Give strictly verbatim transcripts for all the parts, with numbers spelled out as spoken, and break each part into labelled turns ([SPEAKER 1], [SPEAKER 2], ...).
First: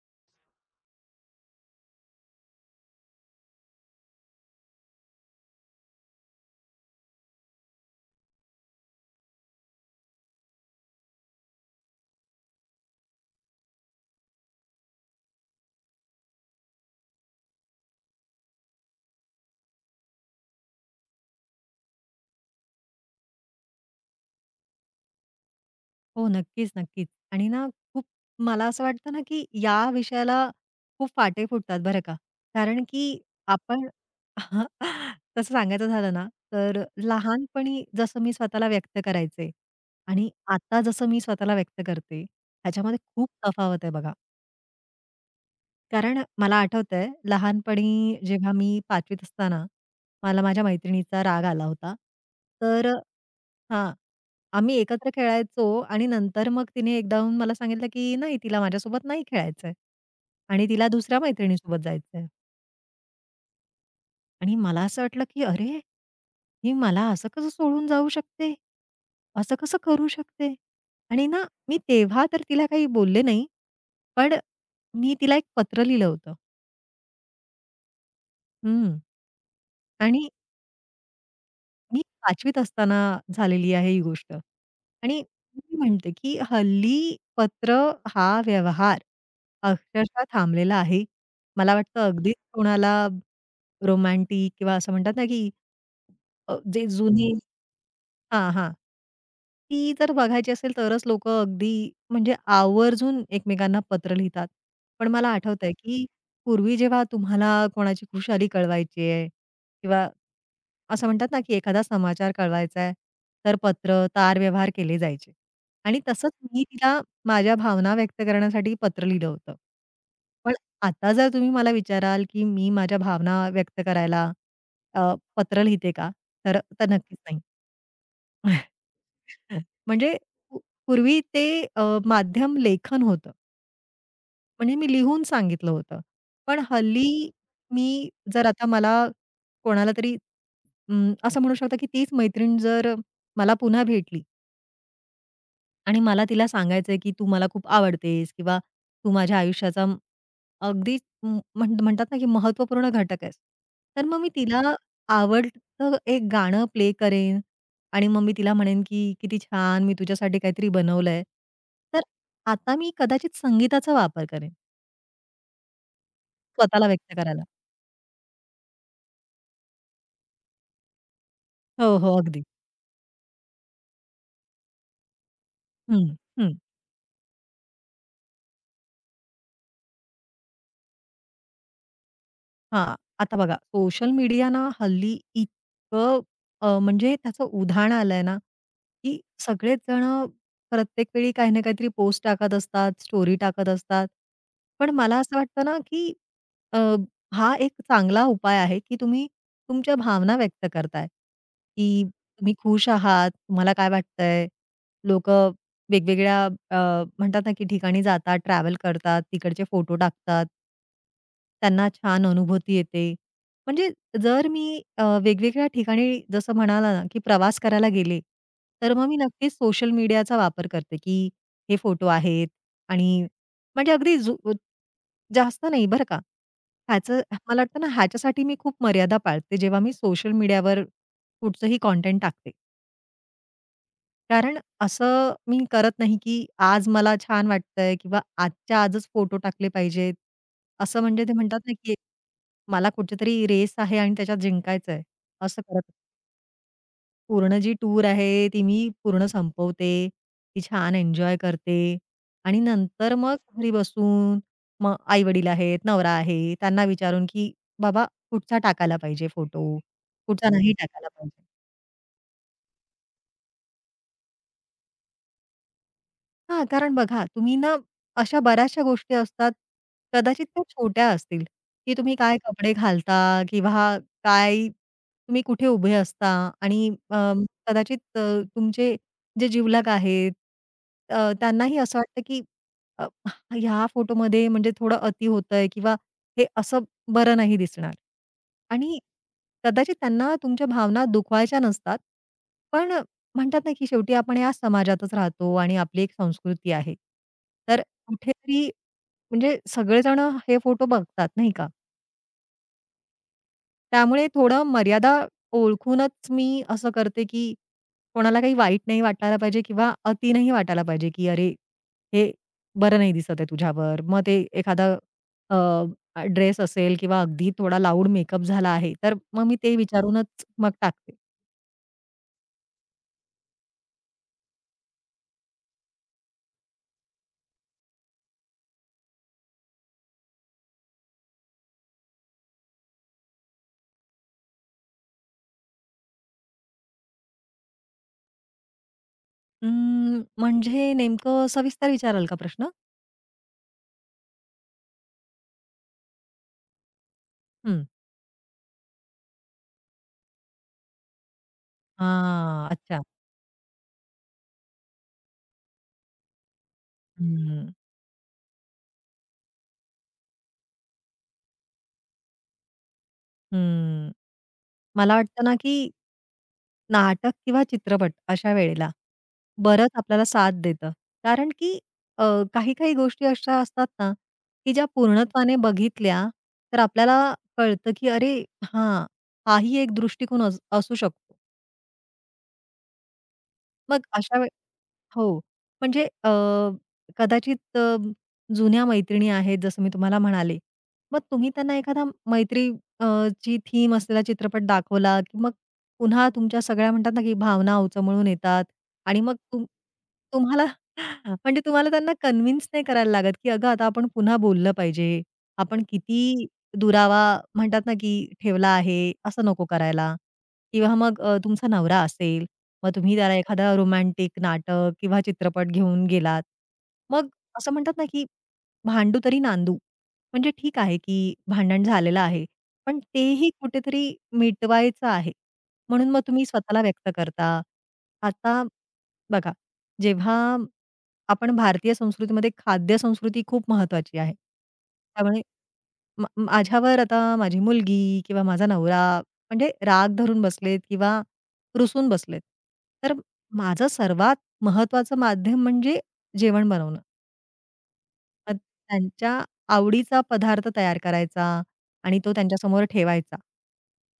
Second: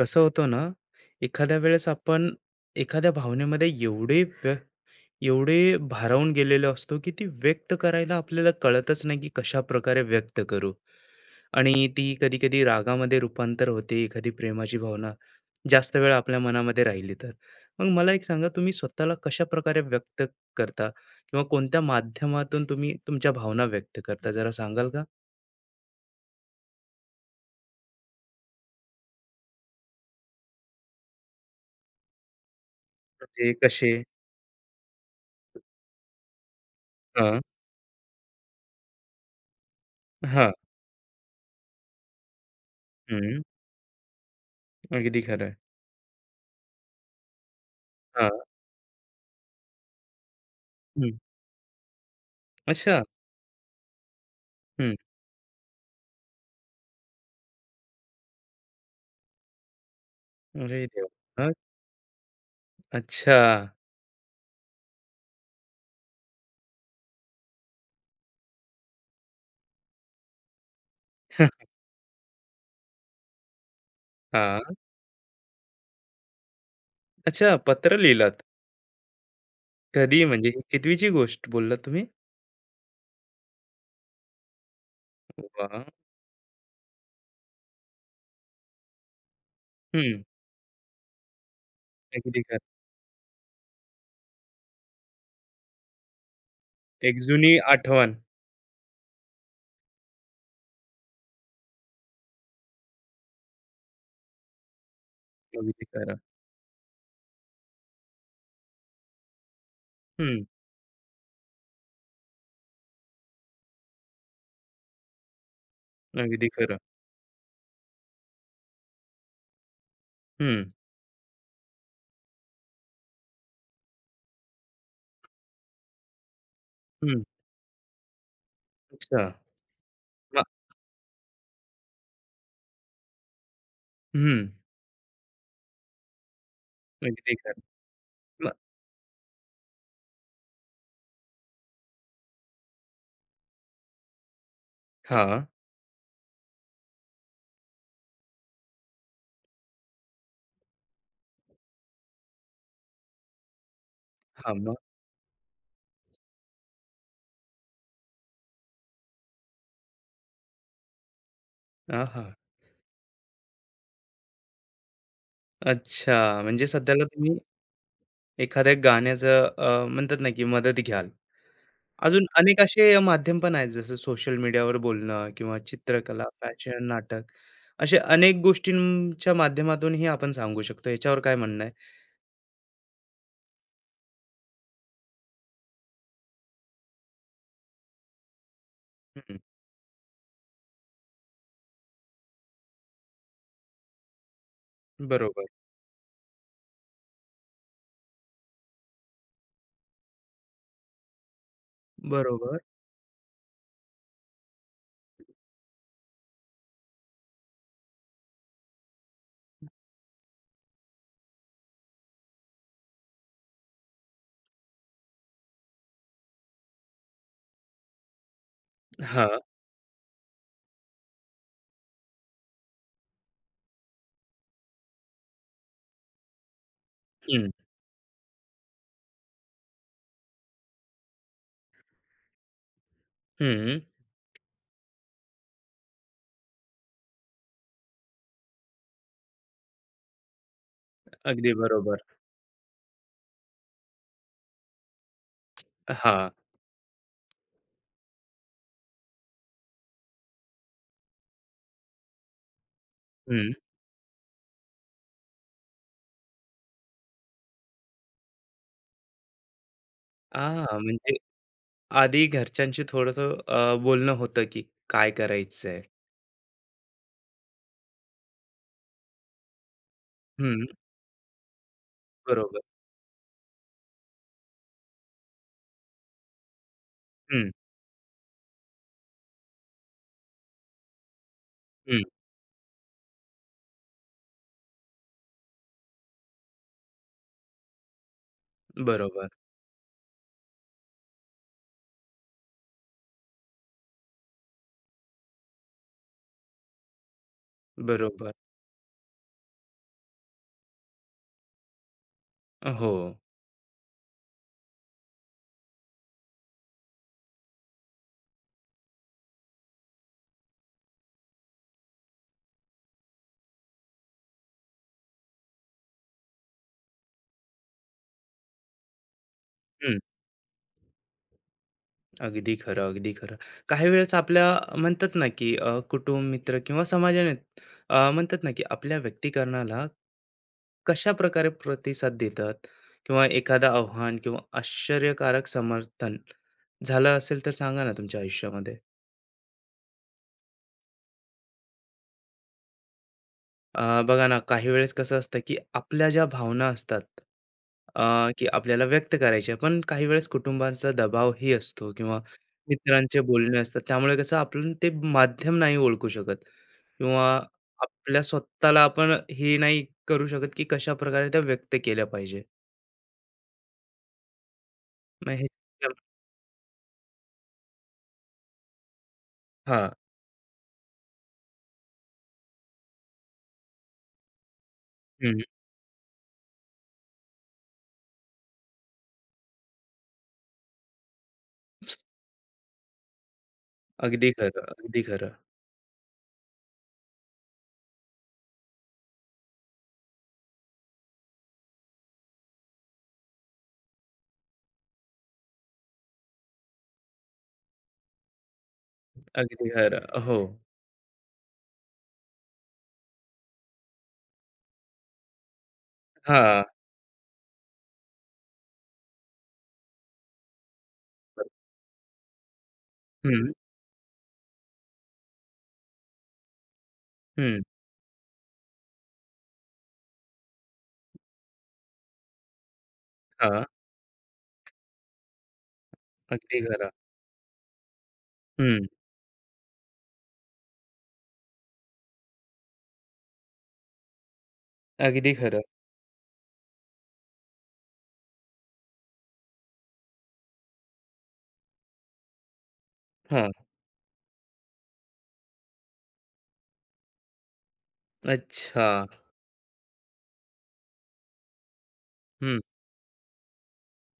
[SPEAKER 1] कसं होतं ना, एखाद्या वेळेस आपण एखाद्या भावनेमध्ये एवढे व्य एवढे भारावून गेलेलो असतो, की ती व्यक्त करायला आपल्याला कळतच नाही, की कशा प्रकारे व्यक्त करू? आणि ती कधी-कधी रागामध्ये रूपांतर होते, एखादी प्रेमाची भावना जास्त वेळ आपल्या मनामध्ये राहिली तर. मग मला एक सांगा, तुम्ही स्वतःला कशाप्रकारे व्यक्त करता? किंवा कोणत्या माध्यमातून तुम्ही तुमच्या भावना व्यक्त करता? जरा सांगाल का?
[SPEAKER 2] हो, नक्कीच, नक्कीच. आणि ना खूप मला असं वाटतं ना, की या विषयाला खूप फाटे फुटतात बरं का. कारण की
[SPEAKER 1] म्हणजे
[SPEAKER 2] आपण
[SPEAKER 1] कसे?
[SPEAKER 2] तसं सांगायचं झालं ना, तर
[SPEAKER 1] हां,
[SPEAKER 2] लहानपणी जसं मी स्वतःला व्यक्त करायचे आणि
[SPEAKER 1] हां.
[SPEAKER 2] आता जसं मी स्वतःला व्यक्त करते, ह्याच्यामध्ये खूप
[SPEAKER 1] हं,
[SPEAKER 2] तफावत आहे बघा.
[SPEAKER 1] अगदी खरं आहे.
[SPEAKER 2] कारण मला आठवतंय लहानपणी
[SPEAKER 1] हां,
[SPEAKER 2] जेव्हा मी पाचवीत असताना, मला माझ्या
[SPEAKER 1] हं.
[SPEAKER 2] मैत्रिणीचा राग आला होता. तर अ,
[SPEAKER 1] अच्छा.
[SPEAKER 2] हां. आम्ही एकत्र खेळायचो आणि नंतर मग तिने एकदा येऊन मला सांगितलं, की नाही तिला माझ्यासोबत नाही खेळायचंय आणि
[SPEAKER 1] अरे
[SPEAKER 2] तिला
[SPEAKER 1] देवा!
[SPEAKER 2] दुसऱ्या
[SPEAKER 1] मग?
[SPEAKER 2] मैत्रिणीसोबत जायचंय.
[SPEAKER 1] अच्छा.
[SPEAKER 2] आणि मला असं वाटलं, की अरे, ही मला असं कसं सोडून जाऊ शकते? असं कसं करू शकते? आणि ना मी तेव्हा तर तिला काही बोलले नाही. पण
[SPEAKER 1] हां.
[SPEAKER 2] मी तिला एक पत्र लिहिलं होतं.
[SPEAKER 1] अच्छा, पत्र लिहिलात.
[SPEAKER 2] हं. आणि
[SPEAKER 1] कधी म्हणजे ही कितवीची गोष्ट बोललात
[SPEAKER 2] मी
[SPEAKER 1] तुम्ही?
[SPEAKER 2] पाचवी त असताना झालेली आहे ही गोष्ट. आणि मी
[SPEAKER 1] वाह!
[SPEAKER 2] म्हणते, की हल्ली पत्र हा व्यवहार
[SPEAKER 1] हं.
[SPEAKER 2] अक्षरशः थांबलेला आहे. मला वाटतं अगदीच
[SPEAKER 1] अगदी खरं.
[SPEAKER 2] कोणाला रोमॅन्टिक किंवा असं म्हणतात ना, की अ, जे
[SPEAKER 1] एक
[SPEAKER 2] जुने
[SPEAKER 1] जुनी आठवण.
[SPEAKER 2] हां, हां. ती जर बघायची असेल तरच लोकं अगदी म्हणजे आवर्जून एकमेकांना पत्र लिहितात. पण मला आठवतंय
[SPEAKER 1] अगदी
[SPEAKER 2] की
[SPEAKER 1] खरं.
[SPEAKER 2] पूर्वी जेव्हा तुम्हाला कोणाची खुशाली कळवायची आहे किंवा
[SPEAKER 1] हं.
[SPEAKER 2] असं म्हणतात ना, की एखादा समाचार कळवायचा आहे, तर पत्र, तारव्यवहार केले जायचे. आणि तसंच
[SPEAKER 1] अगदी
[SPEAKER 2] मी
[SPEAKER 1] खरं.
[SPEAKER 2] तिला माझ्या भावना व्यक्त करण्यासाठी पत्र लिहिलं होतं. पण
[SPEAKER 1] हं,
[SPEAKER 2] आता जर तुम्ही मला विचाराल, की मी माझ्या भावना व्यक्त करायला अ, पत्र लिहिते का? तर तर नक्कीच
[SPEAKER 1] हं.
[SPEAKER 2] नाही.
[SPEAKER 1] अच्छा.
[SPEAKER 2] म्हणजे
[SPEAKER 1] मग
[SPEAKER 2] पू पूर्वी ते अ, माध्यम लेखन होतं.
[SPEAKER 1] हं.
[SPEAKER 2] म्हणजे मी लिहून सांगितलं होतं. पण हल्ली
[SPEAKER 1] अगदी खरं.
[SPEAKER 2] मी जर
[SPEAKER 1] मग
[SPEAKER 2] आता मला कोणाला तरी अं, असं म्हणू शकता की तीच मैत्रीण जर मला पुन्हा भेटली,
[SPEAKER 1] हां.
[SPEAKER 2] आणि मला तिला सांगायचंय, की "तू मला खूप आवडतेस किंवा तू माझ्या आयुष्याचा म- अगदी म म्हण म्हणतात ना, की महत्त्वपूर्ण घटक आहेस." तर मग मी
[SPEAKER 1] हां.
[SPEAKER 2] तिला
[SPEAKER 1] मग?
[SPEAKER 2] आवडतं एक गाणं प्ले करेन आणि मग मी तिला म्हणेन, की "किती छान मी तुझ्यासाठी काहीतरी बनवलंय." तर
[SPEAKER 1] आहा!
[SPEAKER 2] आता मी कदाचित संगीताचा वापर करेन
[SPEAKER 1] अच्छा. म्हणजे
[SPEAKER 2] स्वतःला
[SPEAKER 1] सध्याला
[SPEAKER 2] व्यक्त
[SPEAKER 1] तुम्ही
[SPEAKER 2] करायला.
[SPEAKER 1] एखाद्या गाण्याचं अ, म्हणतात ना, की मदत घ्याल.
[SPEAKER 2] हो, हो.
[SPEAKER 1] अजून
[SPEAKER 2] अगदी.
[SPEAKER 1] अनेक असे माध्यम पण आहेत, जसं सोशल मीडियावर बोलणं किंवा
[SPEAKER 2] हं,
[SPEAKER 1] चित्रकला,
[SPEAKER 2] हं.
[SPEAKER 1] फॅशन, नाटक अशा अनेक गोष्टींच्या माध्यमातूनही आपण सांगू शकतो. याच्यावर काय म्हणणं आहे?
[SPEAKER 2] हां. आता बघा सोशल मीडिया ना हल्ली इतकं अ, म्हणजे त्याचं उधाण आलंय ना, की
[SPEAKER 1] हं,
[SPEAKER 2] सगळेच जणं प्रत्येक वेळी काही ना काहीतरी पोस्ट टाकत असतात, स्टोरी टाकत असतात. पण मला असं
[SPEAKER 1] बरोबर,
[SPEAKER 2] वाटतं ना, की अ, हा एक चांगला उपाय आहे, की तुम्ही तुमच्या भावना व्यक्त करताय, की तुम्ही
[SPEAKER 1] बरोबर.
[SPEAKER 2] खुश आहात, तुम्हाला काय वाटतंय? लोकं वेगवेगळ्या अ, म्हणतात ना, की ठिकाणी जातात, ट्रॅव्हल करतात, तिकडचे फोटो टाकतात. त्यांना छान अनुभूती येते. म्हणजे जर मी अ, वेगवेगळ्या ठिकाणी जसं म्हणाला ना, की प्रवास करायला गेले, तर मग मी
[SPEAKER 1] हां,
[SPEAKER 2] नक्कीच सोशल मीडियाचा वापर करते, की हे फोटो आहेत आणि म्हणजे अगदी जु जास्त नाही बरं का. ह्याचं
[SPEAKER 1] हं,
[SPEAKER 2] मला वाटतं ना, ह्याच्यासाठी मी खूप मर्यादा पाळते, जेव्हा मी सोशल मीडियावर कुठचंही कंटेंट टाकते.
[SPEAKER 1] हं.
[SPEAKER 2] कारण असं मी करत नाही, की आज मला छान वाटतंय किंवा आजच्या आजच फोटो टाकले पाहिजेत. असं म्हणजे ते
[SPEAKER 1] अगदी
[SPEAKER 2] म्हणतात ना, की
[SPEAKER 1] बरोबर.
[SPEAKER 2] मला कुठेतरी रेस आहे आणि त्याच्यात जिंकायचंय. असं करत नाही.
[SPEAKER 1] हां,
[SPEAKER 2] पूर्ण जी टूर आहे, ती मी पूर्ण संपवते. ती छान एन्जॉय करते आणि नंतर मग
[SPEAKER 1] हं.
[SPEAKER 2] घरी बसून मग आई-वडील आहेत, नवरा आहे, त्यांना विचारून, की "बाबा कुठचा टाकायला पाहिजे फोटो? कुठचा
[SPEAKER 1] हां,
[SPEAKER 2] नाही टाकायला
[SPEAKER 1] म्हणजे
[SPEAKER 2] पाहिजे?"
[SPEAKER 1] आधी घरच्यांशी थोडंसं अ, बोलणं होतं, की काय करायचंय?
[SPEAKER 2] हां, कारण बघा तुम्ही ना अशा बऱ्याचशा गोष्टी असतात, कदाचित त्या
[SPEAKER 1] हं,
[SPEAKER 2] छोट्या असतील, की तुम्ही काय
[SPEAKER 1] बरोबर.
[SPEAKER 2] कपडे घालता किंवा काय तुम्ही कुठे उभे असता आणि अं,
[SPEAKER 1] हं,
[SPEAKER 2] कदाचित अ, तुमचे जे जिवलग आहेत अ, त्यांनाही
[SPEAKER 1] हं.
[SPEAKER 2] असं वाटतं, की अ, ह्या फोटोमध्ये म्हणजे थोडं अति होतंय किंवा हे असं बरं नाही दिसणार आणि
[SPEAKER 1] बरोबर,
[SPEAKER 2] कदाचित त्यांना तुमच्या भावना दुखवायच्या नसतात. पण म्हणतात ना, की शेवटी आपण या समाजातच राहतो आणि आपली एक संस्कृती आहे. तर
[SPEAKER 1] बरोबर.
[SPEAKER 2] कुठेतरी म्हणजे सगळेजण हे फोटो बघतात, नाही का?
[SPEAKER 1] हो.
[SPEAKER 2] त्यामुळे थोडं मर्यादा ओळखूनच मी असं करते, की कोणाला काही वाईट नाही वाटायला पाहिजे किंवा अति नाही वाटायला पाहिजे, की "अरे, हे बरं नाही दिसत आहे तुझ्यावर." मग ते एखादा ड्रेस असेल किंवा अगदी थोडा लाऊड मेकअप झाला आहे, तर मग मी ते विचारूनच मग टाकते.
[SPEAKER 1] अगदी खरं, अगदी खरं. काही वेळेस आपल्या अ, म्हणतात ना, की अ, कुटुंब, मित्र किंवा समाजाने अ, म्हणतात ना, की आपल्या व्यक्तिकरणाला कशाप्रकारे प्रतिसाद देतात किंवा एखादं आव्हान किंवा आश्चर्यकारक समर्थन झालं असेल तर सांगा ना तुमच्या आयुष्यामध्ये?
[SPEAKER 2] अं, म्हणजे नेमकं सविस्तर विचाराल का प्रश्न?
[SPEAKER 1] अ, बघा ना, काही वेळेस कसं असतं, की आपल्या ज्या भावना असतात,
[SPEAKER 2] हं.
[SPEAKER 1] अ, की आपल्याला व्यक्त करायच्या, पण काही वेळेस कुटुंबांचा दबावही असतो किंवा
[SPEAKER 2] हां, अच्छा.
[SPEAKER 1] मित्रांचे बोलणे असतात. त्यामुळे कसं आपण ते माध्यम नाही ओळखू शकत किंवा
[SPEAKER 2] हं,
[SPEAKER 1] आपल्या स्वतःला आपण हे नाही करू शकत, की कशाप्रकारे त्या व्यक्त केल्या पाहिजे.
[SPEAKER 2] हं. मला
[SPEAKER 1] मग
[SPEAKER 2] वाटतं
[SPEAKER 1] हे
[SPEAKER 2] ना, की नाटक किंवा चित्रपट अशा वेळेला बरंच
[SPEAKER 1] हां.
[SPEAKER 2] आपल्याला साथ देतं. कारण की अ, काही-काही गोष्टी अशा असतात ना, की ज्या
[SPEAKER 1] हं.
[SPEAKER 2] पूर्णत्वाने बघितल्या तर आपल्याला कळतं, की अरे हां, हाही एक दृष्टिकोन अस असू शकतो. मग
[SPEAKER 1] अगदी
[SPEAKER 2] अशा वेळ
[SPEAKER 1] खरं, अगदी
[SPEAKER 2] हो.
[SPEAKER 1] खरं,
[SPEAKER 2] म्हणजे अ, कदाचित अ, जुन्या मैत्रिणी आहेत जसं मी तुम्हाला म्हणाले. मग तुम्ही त्यांना एखादा मैत्री अ, ची थीम असलेला चित्रपट दाखवला, की मग पुन्हा तुमच्या सगळ्या म्हणतात ना, की भावना उचमळून येतात आणि मग तुम
[SPEAKER 1] अगदी खरं. हो.
[SPEAKER 2] तुम्हाला म्हणजे तुम्हाला त्यांना कन्व्हिन्स नाही करायला लागत, की "अगं आता आपण पुन्हा बोललं पाहिजे. आपण किती
[SPEAKER 1] हां.
[SPEAKER 2] दुरावा म्हणतात ना, की ठेवला आहे, असं नको करायला." किंवा मग अ, तुमचा नवरा असेल मग तुम्ही त्याला
[SPEAKER 1] हं,
[SPEAKER 2] एखादं रोमॅन्टिक नाटक किंवा चित्रपट घेऊन गेलात. मग
[SPEAKER 1] हं.
[SPEAKER 2] असं म्हणतात ना, की भांडू तरी नांदू. म्हणजे ठीक आहे, की भांडण झालेलं आहे. पण तेही
[SPEAKER 1] हां.
[SPEAKER 2] कुठेतरी मिटवायचं आहे. म्हणून मग तुम्ही
[SPEAKER 1] अगदी
[SPEAKER 2] स्वतःला
[SPEAKER 1] खरं.
[SPEAKER 2] व्यक्त करता. आता
[SPEAKER 1] हं.
[SPEAKER 2] बघा, जेव्हा आपण भारतीय संस्कृतीमध्ये खाद्य संस्कृती खूप महत्वाची आहे.
[SPEAKER 1] अगदी
[SPEAKER 2] त्यामुळे
[SPEAKER 1] खरं.
[SPEAKER 2] मा माझ्यावर आता माझी मुलगी किंवा माझा नवरा म्हणजे राग धरून बसलेत किंवा रुसून बसलेत. तर माझं सर्वात महत्त्वाचं माध्यम म्हणजे जेवण बनवणं. मग
[SPEAKER 1] अच्छा.
[SPEAKER 2] त्यांच्या आवडीचा पदार्थ तयार करायचा आणि तो
[SPEAKER 1] हं,
[SPEAKER 2] त्यांच्यासमोर ठेवायचा.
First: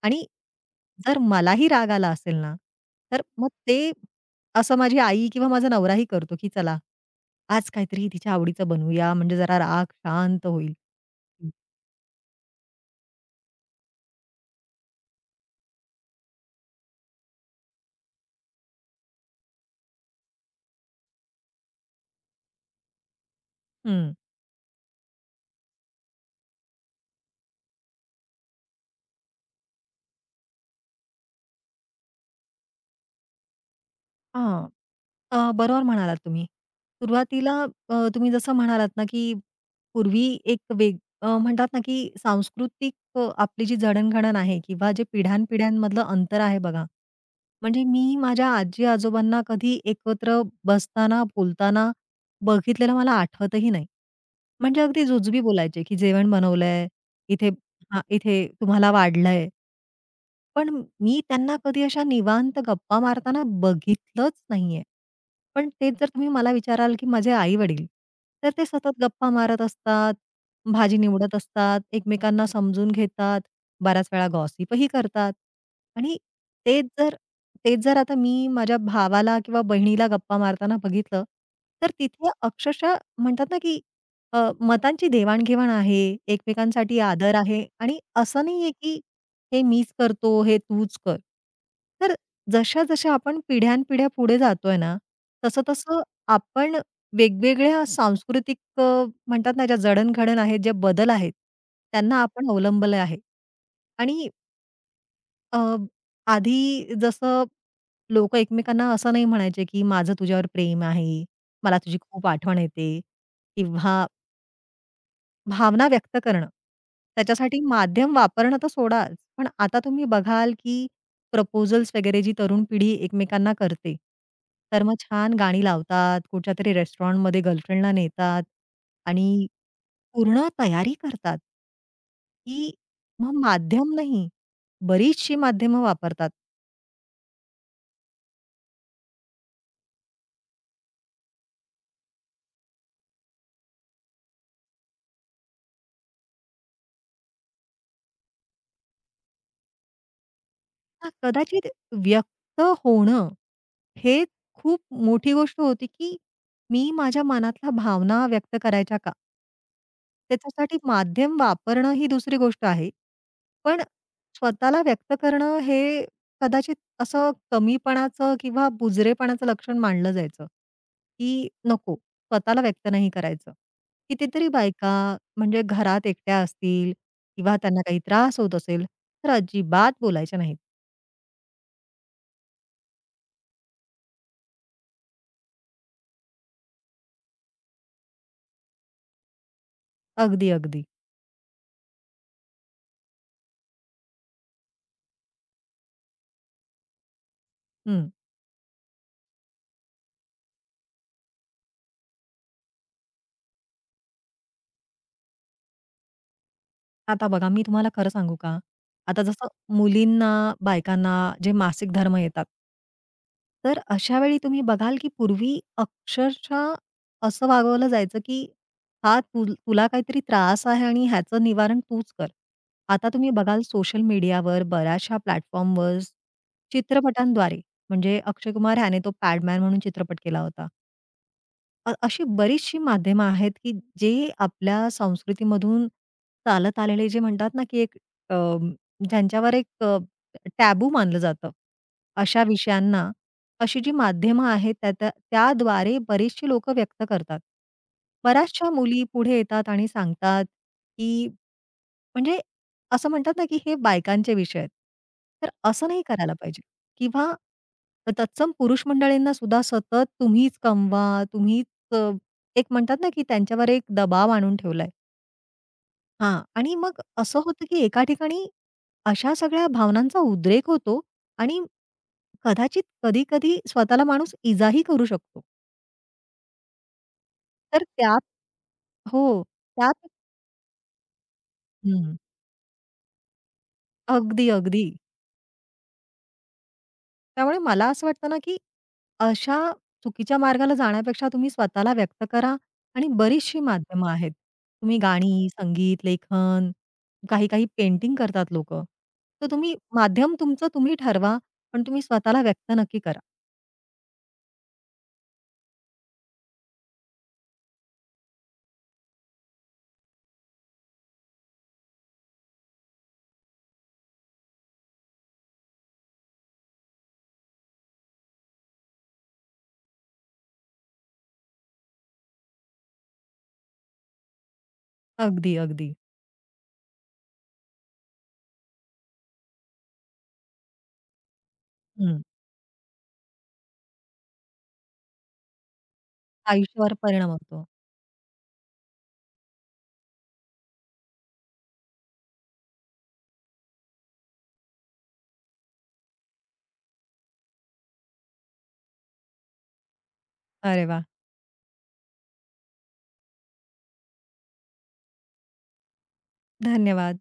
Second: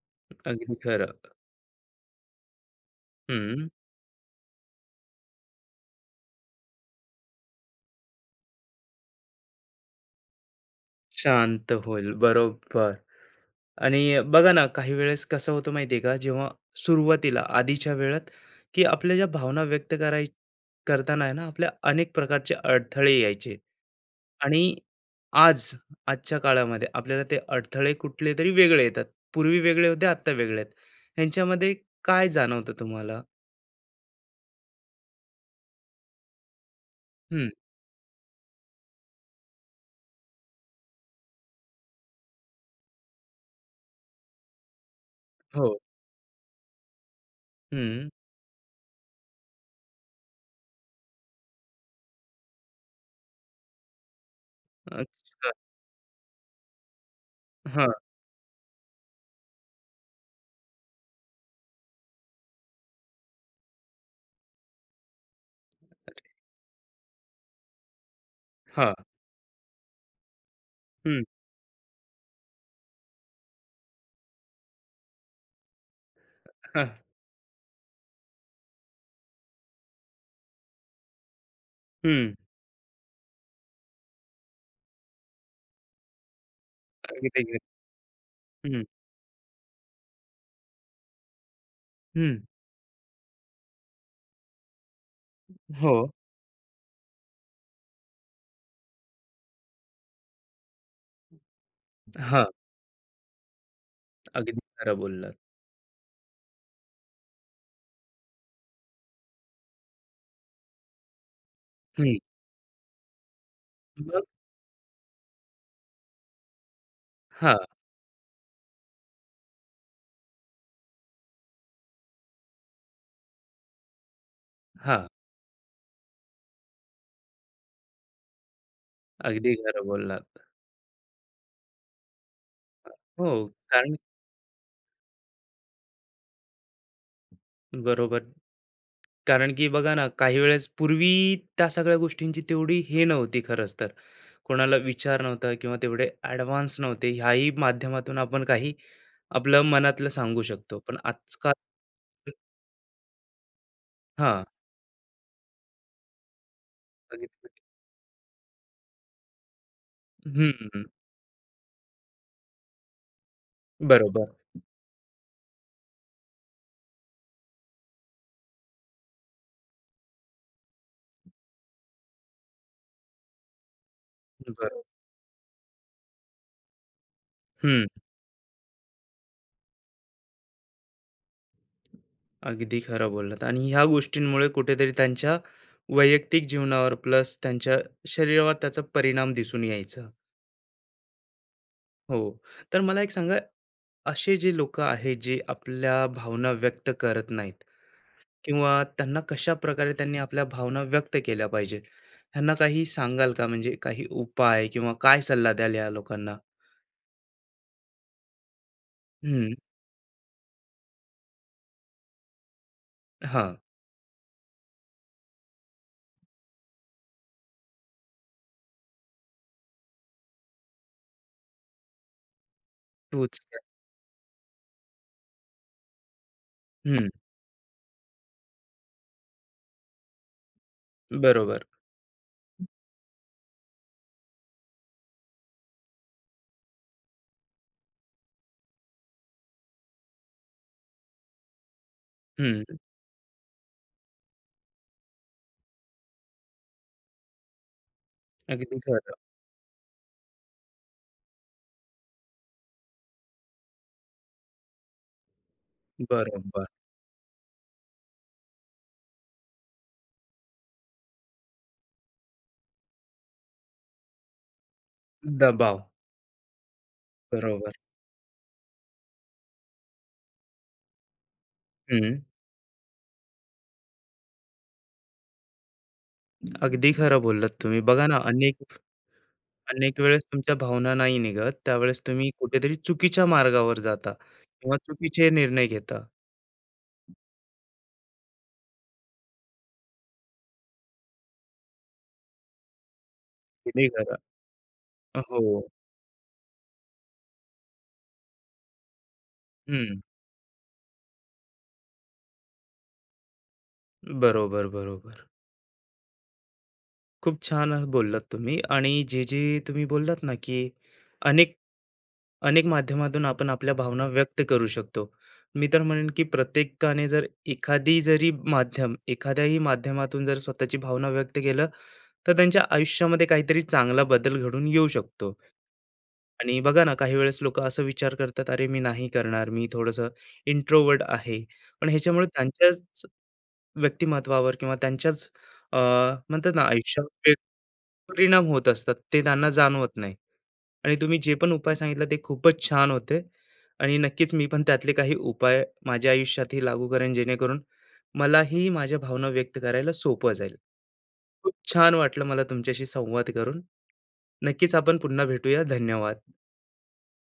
[SPEAKER 2] आणि
[SPEAKER 1] अगदी खरं.
[SPEAKER 2] जर मलाही राग आला असेल ना, तर मग
[SPEAKER 1] हं,
[SPEAKER 2] ते असं माझी आई किंवा माझा नवराही करतो, की चला आज काहीतरी तिच्या आवडीचं बनवूया म्हणजे जरा राग शांत होईल.
[SPEAKER 1] शांत होईल. बरोबर. आणि बघा ना, काही वेळेस कसं होतं माहिती आहे का, जेव्हा सुरुवातीला आधीच्या वेळात, की आपल्या ज्या भावना व्यक्त कराय करताना आहे ना, आपल्या अनेक प्रकारचे अडथळे यायचे आणि आज, आजच्या काळामध्ये आपल्याला ते अडथळे कुठलेतरी वेगळे येतात. पूर्वी वेगळे होते, आत्ता वेगळे आहेत. ह्यांच्यामध्ये काय जाणवतं तुम्हाला?
[SPEAKER 2] हं. अ, बरोबर म्हणालात तुम्ही.
[SPEAKER 1] हं,
[SPEAKER 2] सुरुवातीला अ, तुम्ही जसं म्हणालात ना, की पूर्वी एक वेग अ, म्हणतात ना, की सांस्कृतिक अ, आपली जी जडणघडण आहे किंवा जे
[SPEAKER 1] हो.
[SPEAKER 2] पिढ्यानपिढ्यांमधलं अंतर आहे बघा. म्हणजे
[SPEAKER 1] हं,
[SPEAKER 2] मी माझ्या आजी-आजोबांना कधी एकत्र बसताना, बोलताना बघितलेलं मला आठवतही नाही. म्हणजे अगदी जुजबी
[SPEAKER 1] अच्छा.
[SPEAKER 2] बोलायचे, की जेवण बनवलंय, इथे
[SPEAKER 1] हां,
[SPEAKER 2] हां, इथे तुम्हाला वाढलंय. पण मी त्यांना कधी अशा निवांत गप्पा मारताना बघितलंच नाहीये. पण तेच जर तुम्ही मला विचाराल, की माझे आई-वडील, तर ते
[SPEAKER 1] हां.
[SPEAKER 2] सतत गप्पा मारत असतात, भाजी
[SPEAKER 1] हं,
[SPEAKER 2] निवडत असतात, एकमेकांना समजून घेतात, बऱ्याच वेळा गॉसिपही करतात. आणि तेच
[SPEAKER 1] हां.
[SPEAKER 2] जर तेच जर आता मी माझ्या भावाला किंवा बहिणीला गप्पा मारताना बघितलं, तर तिथे
[SPEAKER 1] हं.
[SPEAKER 2] अक्षरशः म्हणतात ना, की अ, मतांची देवाण-घेवाण आहे, एकमेकांसाठी
[SPEAKER 1] अगदी
[SPEAKER 2] आदर
[SPEAKER 1] खरं.
[SPEAKER 2] आहे आणि असं नाहीये,
[SPEAKER 1] हं,
[SPEAKER 2] की हे मीच करतो, हे तूच कर. तर
[SPEAKER 1] हं.
[SPEAKER 2] जशा-जशा आपण पिढ्यानपिढ्या पुढे जातोय ना,
[SPEAKER 1] हो.
[SPEAKER 2] तसं-तसं आपण वेगवेगळ्या सांस्कृतिक अ, म्हणतात ना, ज्या जडणघडण आहेत, जे बदल आहेत, त्यांना
[SPEAKER 1] हां,
[SPEAKER 2] आपण अवलंबले आहे. आणि
[SPEAKER 1] अगदी खरं बोललात.
[SPEAKER 2] अ, आधी जसं लोकं एकमेकांना असं नाही म्हणायचे, की माझं तुझ्यावर प्रेम आहे, मला तुझी
[SPEAKER 1] हं.
[SPEAKER 2] खूप आठवण येते किंवा
[SPEAKER 1] मग
[SPEAKER 2] भावना व्यक्त करणं.
[SPEAKER 1] हां,
[SPEAKER 2] त्याच्यासाठी माध्यम वापरणं तर सोडाच, पण आता तुम्ही बघाल, की प्रपोजल्स वगैरे जी तरुण पिढी एकमेकांना करते. तर मग
[SPEAKER 1] हां.
[SPEAKER 2] छान गाणी लावतात, कुठच्यातरी रेस्टॉरंटमध्ये गर्लफ्रेंडला नेतात आणि
[SPEAKER 1] अगदी खरं बोललात.
[SPEAKER 2] पूर्ण तयारी करतात. की मग
[SPEAKER 1] हो,
[SPEAKER 2] माध्यम
[SPEAKER 1] कारण
[SPEAKER 2] नाही, बरीचशी माध्यमं वापरतात.
[SPEAKER 1] बरोबर. कारण की बघा ना, काही वेळेस पूर्वी त्या सगळ्या गोष्टींची तेवढी हे नव्हती खरंच तर. कोणाला विचार नव्हता किंवा तेवढे ॲडव्हान्स नव्हते. ह्याही माध्यमातून आपण काही आपलं मनातलं सांगू शकतो. पण
[SPEAKER 2] हां,
[SPEAKER 1] आजकाल
[SPEAKER 2] कदाचित व्यक्त होणं, हे
[SPEAKER 1] हां.
[SPEAKER 2] खूप मोठी गोष्ट होती, की मी माझ्या
[SPEAKER 1] अगदी.
[SPEAKER 2] मनातल्या भावना व्यक्त करायच्या का? त्याच्यासाठी
[SPEAKER 1] हं,
[SPEAKER 2] माध्यम वापरणं ही दुसरी गोष्ट आहे. पण
[SPEAKER 1] बरोबर,
[SPEAKER 2] स्वतःला व्यक्त करणं हे कदाचित असं कमीपणाचं किंवा बुजरेपणाचं लक्षण मानलं जायचं, की नको स्वतःला व्यक्त नाही करायचं. कितीतरी
[SPEAKER 1] बरोबर.
[SPEAKER 2] बायका म्हणजे घरात एकट्या असतील किंवा त्यांना काही त्रास होत असेल, तर अजिबात बोलायच्या नाहीत.
[SPEAKER 1] अगदी खरं बोललात आणि ह्या गोष्टींमुळे कुठेतरी त्यांच्या वैयक्तिक जीवनावर प्लस त्यांच्या शरीरावर त्याचा परिणाम दिसून यायचा.
[SPEAKER 2] अगदी, अगदी.
[SPEAKER 1] हो. तर मला एक सांगा, असे जे लोक आहेत जे आपल्या भावना व्यक्त करत नाहीत
[SPEAKER 2] हं.
[SPEAKER 1] किंवा त्यांना कशा प्रकारे त्यांनी आपल्या भावना व्यक्त केल्या पाहिजेत, ह्यांना काही सांगाल का? म्हणजे काही उपाय किंवा काय सल्ला द्याल या लोकांना?
[SPEAKER 2] आता बघा मी तुम्हाला खरं सांगू का? आता जसं
[SPEAKER 1] हम्म.
[SPEAKER 2] मुलींना, बायकांना जे मासिक धर्म येतात.
[SPEAKER 1] हा.
[SPEAKER 2] तर अशा वेळी तुम्ही बघाल, की पूर्वी अक्षरशः असं वागवलं जायचं, की हा तु तुला काहीतरी त्रास आहे आणि ह्याचं निवारण तूच कर. आता तुम्ही
[SPEAKER 1] तूच.
[SPEAKER 2] बघाल सोशल मीडियावर, बऱ्याचशा प्लॅटफॉर्मवर,
[SPEAKER 1] हम्म.
[SPEAKER 2] चित्रपटांद्वारे म्हणजे अक्षय कुमार ह्याने तो पॅडमॅन म्हणून चित्रपट केला होता.
[SPEAKER 1] बरोबर.
[SPEAKER 2] अ, अशी बरीचशी माध्यमं आहेत, की जे आपल्या संस्कृतीमधून चालत आलेले जे म्हणतात ना, की एक अ, ज्यांच्यावर एक अ, टॅबू मानलं जातं. अशा
[SPEAKER 1] हम्म.
[SPEAKER 2] विषयांना अशी जी माध्यमं आहेत त्या त्या त्याद्वारे बरेचशी लोकं व्यक्त करतात. बऱ्याचशा
[SPEAKER 1] अगदी
[SPEAKER 2] मुली
[SPEAKER 1] खरं.
[SPEAKER 2] पुढे येतात आणि सांगतात, की म्हणजे असं म्हणतात ना, की हे बायकांचे विषय आहेत. तर असं नाही करायला पाहिजे
[SPEAKER 1] बरोबर.
[SPEAKER 2] किंवा तत्सम पुरुष मंडळींना सुद्धा सतत तुम्हीच कमवा, तुम्हीच अ, एक म्हणतात ना, की त्यांच्यावर एक दबाव आणून ठेवलाय.
[SPEAKER 1] दबाव.
[SPEAKER 2] हां. आणि मग असं होतं,
[SPEAKER 1] बरोबर.
[SPEAKER 2] की एका ठिकाणी अशा सगळ्या भावनांचा उद्रेक होतो आणि
[SPEAKER 1] हम्म.
[SPEAKER 2] कदाचित कधी-कधी स्वतःला माणूस इजाही करू शकतो.
[SPEAKER 1] अगदी खरं बोललात तुम्ही.
[SPEAKER 2] तर
[SPEAKER 1] बघा ना,
[SPEAKER 2] त्यात
[SPEAKER 1] अनेक
[SPEAKER 2] हो, त्यात
[SPEAKER 1] अनेक वेळेस तुमच्या भावना नाही निघत, त्यावेळेस
[SPEAKER 2] हं.
[SPEAKER 1] तुम्ही कुठेतरी चुकीच्या मार्गावर जाता
[SPEAKER 2] अगदी,
[SPEAKER 1] किंवा
[SPEAKER 2] अगदी.
[SPEAKER 1] चुकीचे निर्णय घेता.
[SPEAKER 2] त्यामुळे मला असं वाटतं ना, की अशा चुकीच्या मार्गाला जाण्यापेक्षा तुम्ही स्वतःला व्यक्त करा आणि बरीचशी
[SPEAKER 1] अगदी
[SPEAKER 2] माध्यमं
[SPEAKER 1] खरं.
[SPEAKER 2] आहेत. तुम्ही गाणी,
[SPEAKER 1] हो.
[SPEAKER 2] संगीत, लेखन, काही-काही पेंटिंग करतात लोकं. तर तुम्ही
[SPEAKER 1] हं.
[SPEAKER 2] माध्यम तुमचं तुम्ही ठरवा, पण तुम्ही स्वतःला व्यक्त नक्की करा.
[SPEAKER 1] बरोबर, बरोबर. खूप छान बोललात तुम्ही आणि जे, जे तुम्ही बोललात ना, की अनेक अनेक माध्यमातून आपण आपल्या भावना व्यक्त करू शकतो. मी तर म्हणेन, की प्रत्येकाने जर एखादी जरी माध्यम एखाद्याही माध्यमातून जर स्वतःची भावना व्यक्त केलं तर त्यांच्या आयुष्यामध्ये काहीतरी चांगला बदल घडून येऊ शकतो.
[SPEAKER 2] अगदी, अगदी.
[SPEAKER 1] आणि बघा ना, काही वेळेस लोकं असा विचार करतात, "अरे, मी नाही करणार, मी थोडंसं इंट्रोवर्ड आहे." पण
[SPEAKER 2] हं.
[SPEAKER 1] ह्याच्यामुळे त्यांच्याच व्यक्तिमत्त्वावर किंवा त्यांच्याच अ, म्हणतात ना
[SPEAKER 2] आयुष्यावर
[SPEAKER 1] आयुष्यावर
[SPEAKER 2] परिणाम
[SPEAKER 1] वेग
[SPEAKER 2] होतो.
[SPEAKER 1] परिणाम होत असतात. ते त्यांना जाणवत नाही. आणि तुम्ही जे पण उपाय सांगितला ते खूपच छान होते आणि नक्कीच मी पण त्यातले काही उपाय माझ्या आयुष्यातही लागू करेन जेणेकरून मलाही माझ्या भावना व्यक्त करायला सोपं जाईल.
[SPEAKER 2] अरे वाह!
[SPEAKER 1] खूप छान वाटलं मला तुमच्याशी संवाद करून. नक्कीच आपण पुन्हा भेटूया. धन्यवाद.
[SPEAKER 2] धन्यवाद.